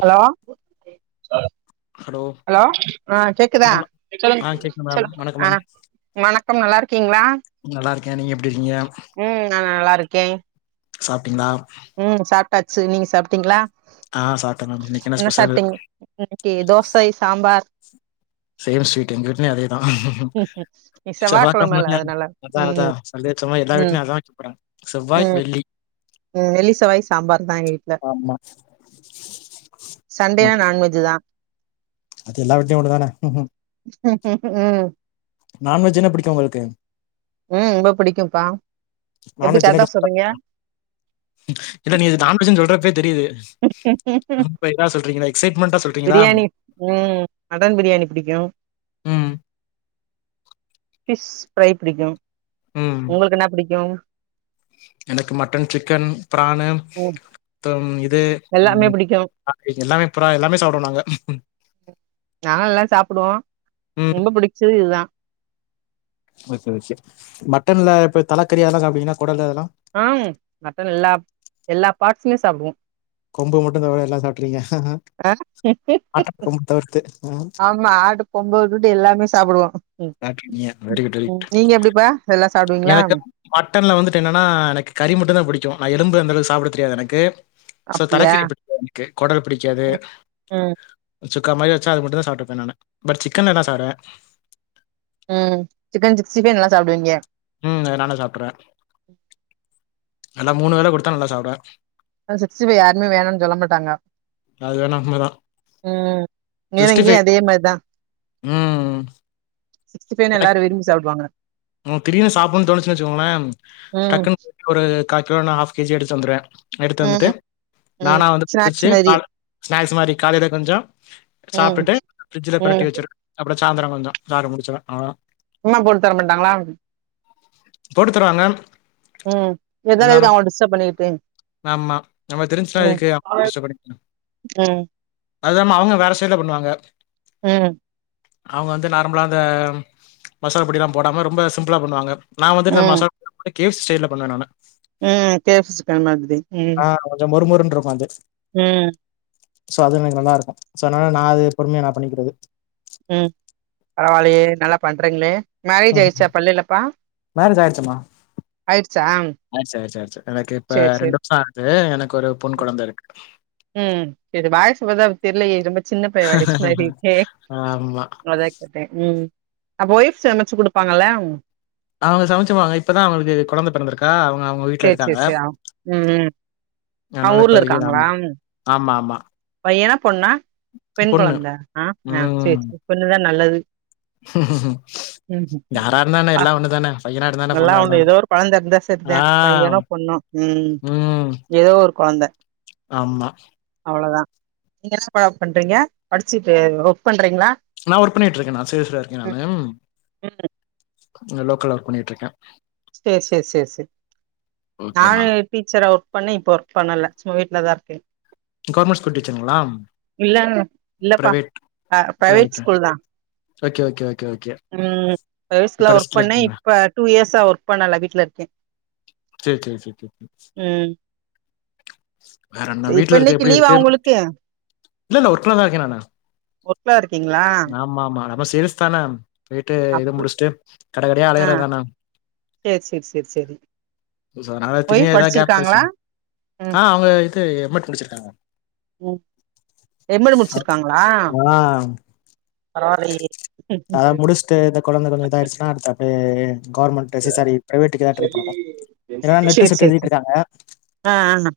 Hello [inaudible] hello ஆ கேக்குதா வணக்கம் சொல்லுங் ஆ கேக்குது மேம் சொல்லுங் வணக்கம் ஆ மேம் வணக்கம் நல்லா இருக்கிங்ளா நல்லா இருக்கே நீங்க எப்டி இருக்கீங்க ம் நா நல்லாருக்கே சாப்ட்டிங்ளா ம் சாப்டாச்சு நீங்க சாப்டிங்ளா ஆ சாப்ட்டே மேம் இன்னைக்கு என்ன ஸ்பெஷல் சாப்டிங் இன்னைக்கு தோசை சாம்பார் சேம் ஸ்வீட் எங்க வீட்லயு அதே தா இன்னைக்கு செவ்வா செவ்வாகிழமல்ல கெழமல அதனால அதா அதா ம் சொல்லி வச்ச மாரி எல்லா ம் வீட்லயு அதா வெக்க போறாங் ம் ம் வெள்ளி செவ்வாய் சாம்பார் தா எங்க வீட்ல ஆமா சண்டேனா ஓகே நான்வெஜ் தா அது எல்லா வீட்லயு ஒன்னு தானே ம் நான்வெஜ் என்ன பிடிக்கு உங்களுக்கு ம் ரொம்ப புடிக்கும்ப்பா எப்டி நான்வெஜ் என்ன கரட்டா டிஷ் சொல்றிங்க இல்ல நீங்க நான்வெஜ் னு சொல்றப்பே தெரியுது ம் ரொம்ப இதா சொல்றீங்களா எக்ஸைட்மெண்டா சொல்றீங்களா பிரியாணி ம் மட்டன் பிரியாணி புடிக் கு ம் ஃபிஷ் ஃப்ரை பிடிக்கு ம் உங்களுக்கு என்னா பிடிக்கு எனக்கு மட்டன் சிக்கன் ப்ரானு ம் தம் இது எல்லாமே உ பிடிக்கு எல்லாமே புறா எல்லாமே சாப்டுவோ நாங்க நா எல்லா சாப்புடுவோ ம் ரொம்ப புடிச்சது இதுதா ஓகே ஓகே மட்டன்ல இப்ப தலக்கறி அதெலா சாப்டுவிங்ளா கொடலு அதெலா ஆ மட்டன் எல்லா எல்லா பார்ட்ஸுமே சாப்டுவோ கொம்பு மட்டுந் தவர எல்லா சாப்ட்ருவிங்க அ ஆமா ஆடு கொம்ப உட்டுட்டு எல்லாமே சாப்டுவோ சாப்ட்ருவிங்க வெரி குட் வெரி ம் குட் நீங்க எப்டிப்பா எல்லா சாப்டுவீங்களா எனக்கு மட்டன்ல வந்துட்டு என்னனா எனக்கு கறி மட்டுந்தா பிடிக்கு நா எலும்பு அந்த அளவுக் சாப்ட தெரியாது எனக்கு சோ அப்டியா தலக்கறி பிடிக் எனக்கு கொடல் பிடிக்காது ம் சுக்கா மாரி வச்சா அது மட்டுந்தா சாப்ட்ருப்பே நானு பட் சிக்கன் எல்லா சாப்டுவே ம் சிக்கன் சிக்ஸ்டி ஃபைவ் நல்லா சாப்டுவிங்க ம் அது நல்லா சாப்ட்றே நல்லா மூணு வேலை குடுத்தா நல்லா சாப்டுவே அ சிக்ஸ்ட்டி ஃபைவ் யாருமே வேணான் சொல்ல மாட்டாங்க அது வேணா உண்மதா ம் ஏனா சிக்ஸ்டி இங்கயி ஃபைவ் அதே மாரிதா ம் சிக்ஸ்டி ஃபைவ்னா எல்லாரு விரும்பி சாப்டுவாங்க உங்ளுக் திடீர்னு சாப்டனு தோனுச்சுன வச்சுகோங்ளே ம் டக்குன் ஒரு கால் கிலோ இனா ஃஆப் கே ஜி எடுத்து வந்துறே எடுத்து வந்ட்டு ம் ம் நானா வந்து ஸ்நாக்ஸ் பிடிச்சு மாரி கால ஸ்நாக்ஸ் மாரி காலைல கொஞ்ச ம் சாப்டுட்டு ஃப்ரிஜ்ல ம் பெரட்டி வச்சிரு அப்டி சாயந்தர கொஞ்ச சாப்ட்டு முடிச்சொன அவளதா ம்மா போட்டு தர மாட்டாங்ளா போட்டு தருவாங்க ம் இதுக்லா எதுக்கு இருந்தாலும் அவங்க டிஸ்டர்ப் பண்ணிட்டு ஆமா நமக் தெரிஞ்சுச்னா எதுக்கு அவுங்ள டிஸ்டர்ப் பண்ணிகிட்னு ம் அதில்லாம அவங்க வேற ஸ்டைல பண்ணுவாங்க ம் அவுங்க வந்து நார்மலா இந்த மசாலா பொடியெலா போடாம ரொம்ப சிம்பிளா பண்ணுவாங்க நா வந்து இந்த மசால் டு கே எஃப் சி ஸ்டைல்ல பண்ணுவே நானு உம் கே எஃப் சி சிக்கன் மாதிரி உம் ட்ருக்கு அது ம் சோ அது எனக்கு நல்லாருக்கு சோ அதனால நா அது பொறுமையா நா பண்ணிக்கிறது உம் பரவால்லியே நல்லா பண்றீங்ளே மேரேஜ் ம் ஆயிருச்சாபா இல்லலிப்பா மேரேஜ் ஆயிடுச்சுமா? ஆயிருச்சா ஆயிடுச்சு ஆயிடுச்சு ஆயிடுச்சு. எனக்கு இப்ப ரெண்டு வருஷ ஆகுது எனக்கு ஒரு பொண் கொழந்த இருக்கு உம் செரி வாய்ஸ் பத்தா அப்பி தெர்லியே ரொம்ப சின்ன பைய வாய்ஸ் மாரியிருக்கே ஆமா. அதா கேட்டே உம் அப்ப ஒய்ஃப் சமச்சு குடுப்பாங்கல்ல அவுங்க சமச்சுப்பாங்க இப்பதா அவுங்ளுக்கு கொழந்த பெறந்திருக்கா அவுங்க வீட்ல சேரி சேரி இருக்காங்க சேரி ஆ ம் ம் அவங்க அதனால ஊர்ல இப்பதைக்கு இருக்காங்களா நாந்தா ஆமா ஆமா பையனா பொண்ணா பெண் பொண்ணு. கொழந்த ஆ ஆ சேர் சே பொண்ணுதா நல்லது ம் ம் ம் ம் ஆ இருந்தா என்ன, நல்லா பொண்ணா இருந்தா ஒன்னு என்ன. ஏதோ ஒரு கொழந்த இருந்தா செரிதா ஆ. பையனோ பொண்ணோ உம் ஏதோ ஒரு கொழந்த ஆம்மா அவ்ளோதா நீங்க என்னப்பா பண்றீங்க படிச்சிட்டு ஒர்க் பண் நா ஒர்க் பண்ணிட்ருக்கே நா சேல்ஸ்லருக்கே நானு உம் இங்க லோக்கல்ல ஒர்க் பண்ணிட்ருக்கே சேர் சே சே சே ஓகே நானு மேம். டீச்சரா ஒர்க் பண்ண இப்போ ஒர்க் பண்ணல சும்மாதா வீட்லதா இருக்கே கவுர்மெண்ட் ஸ்கூல் டீச்சருங்ளா இல்லங் இல்லப்பா அ பிரைவேட் ஸ்கூல்தா ஓகே ஓகே ஓக் உம் யேஸ்க்குல ஒர்க் பண்ணே இருக்கீங்களா? இப்ப டூ இயர்ஸா ஒர்க் பண்ணல வீட்லருக்கே சே சே சே சே சே வேறென்ன சரி இப்ப வீட்ல இருக்க இன்னைக்கு லீவா எப்டிருக்கு உங்களுக்கு இல்ல இல்ல ஒர்க்லதா இருக்கே நானு ஒர்க்ல இருக்கீங்களா ஆமா ஆமா நம்ம சேல்ஸ் தானே போயிட்டு இத அப்டி முடிஸ்ட்டு கடகடையா ஆ அலையுறத்தான சேரி சேரி சேரி சேரி சோ அனால திரியு ஒய்ஃப் எதா கேப் படிச்சிருக்காங்களா கெடச்சா ஆ அவுங்க இது எம் மெட் முடிச்சிருக்காங்க உம் எம் மெட் அ முடிச்சிருக்காங்ளா அ முடிஸ்ட்டு இந்த கொழந்த கொஞ்ச இதாயிடுச்சுனா அடுத்து அப்டே கவுர்மெண்ட் சி சாரி பிரைவேட்டுக்கு எதா ட்ரை பண்ணுணு இல்லனா நெட்டு சிட்டு எழுதிட்ருக்காங்க அ ஆ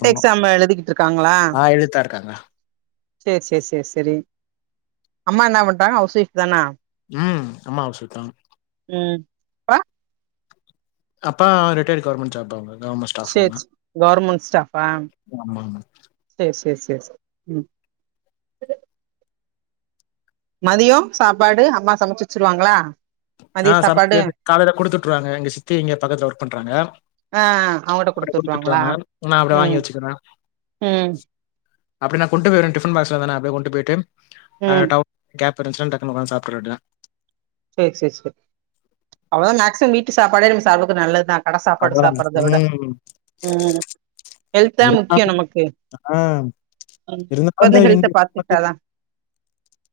பண்ணணும். எழுதிகிட்ருக்காங்ளா ஆ எழுதிட்டுதான் இருக்காங்க. சே சே சே செரி அம்மா என்னாப் பண்றாங்க ஹவுஸ் ஒய்ஃப் தானா உம் அம்மா ஹவுஸ் ஒய்ஃப்தா உம் ப்றா அப்பா ரிட்டையடு கவுர்மெண்ட் ஜாப் அவுங்க சேச்ச கவுர்மெண்ட் ஸ்டாஃபா ஆமாமா. சேர் ஸ் சே எஸ் ம் மதிய சாப்பாடு அம்மா சமச்சு வச்சுருவாங்ளா ஆ சம்ச்சி காலைல குடுத்துட்ருவாங்க இங்க சித்தி இங்க பக்கத்துல ஒர்க் பண்றாங்க ஆ அவங்கட்ட [unintelligible] குடுத்து விட்ருவாங்களா குடுத்துட்ருவாங்க நா அப்டியே வாங்கி ம் வச்சுக்கிறே ம் அப்டி நா கொண்டு போயிருவே டிஃபன் பாக்ஸ்லதான அப்டியே கொண்டு போயிட்டு அ ம் டவ் கேப் ஃபிரண்ட்ஸ்டன் டக்குனு உக்காந் சாப்ட்ர வேண்டிதா சேர் சேர் சேரி அவ்ளோதா மேக்சிமம் வீட்டு சாப்டது நல்லதுதா கடை சாப்பாடு அவ்வளதாங்க. சாப்பிடறத விட ம். ம் ஹெல்த தான முக்கியோ இருந்தாலும் நமக்கு ஆ இப்ப இருந்து ஹெல்த பாத்துக்கிட்டாதா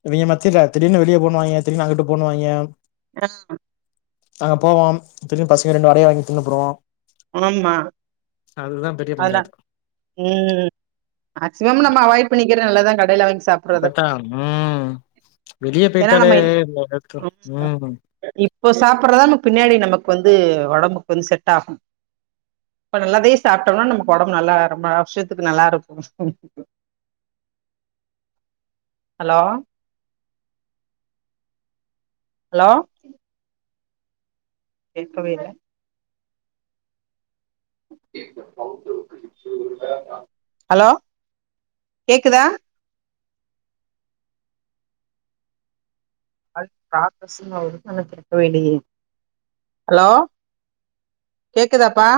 இவங்க மத்தில திடீனு வெளிய போனுவாங்க திடீனு அங்கிட்டு போணுவாங்க அ அங்க போவோ திரும்பி பசங்க ரெண்டு வடைய வாங்கி தின்னு புடுவோ ஆமா பெரிய அதா பஞ்சாயத்து. ம் மேக்சிமம் நம்ம அவாய்ட் பண்ணிக்கிற நல்லதுதா அப்பதா ம் வெளிய ஏன்னா போயிட்டாலே நம்ம இந்த இடத்து- ம். இப்ப சாப்பிட்றதா நம்ம பின்னாடி நமக்கு வந்து ஒடம்புக்கு வந்து செட் ஆகும் [inaudible] இப்ப நல்லதே சாப்பிட்டோம்னா நமக்கு ஒடம்பு நல்லா ரொம்ப வருஷத்துக்கு நல்லா இருக்கு [inaudible] ஹலோ ஹலோ கேக்கவே இல்ல [inaudible] ஹலோ கேக்குதா [unintelligible] கேட்கவே இல்லியே ஹலோ கேக்குதாப்பா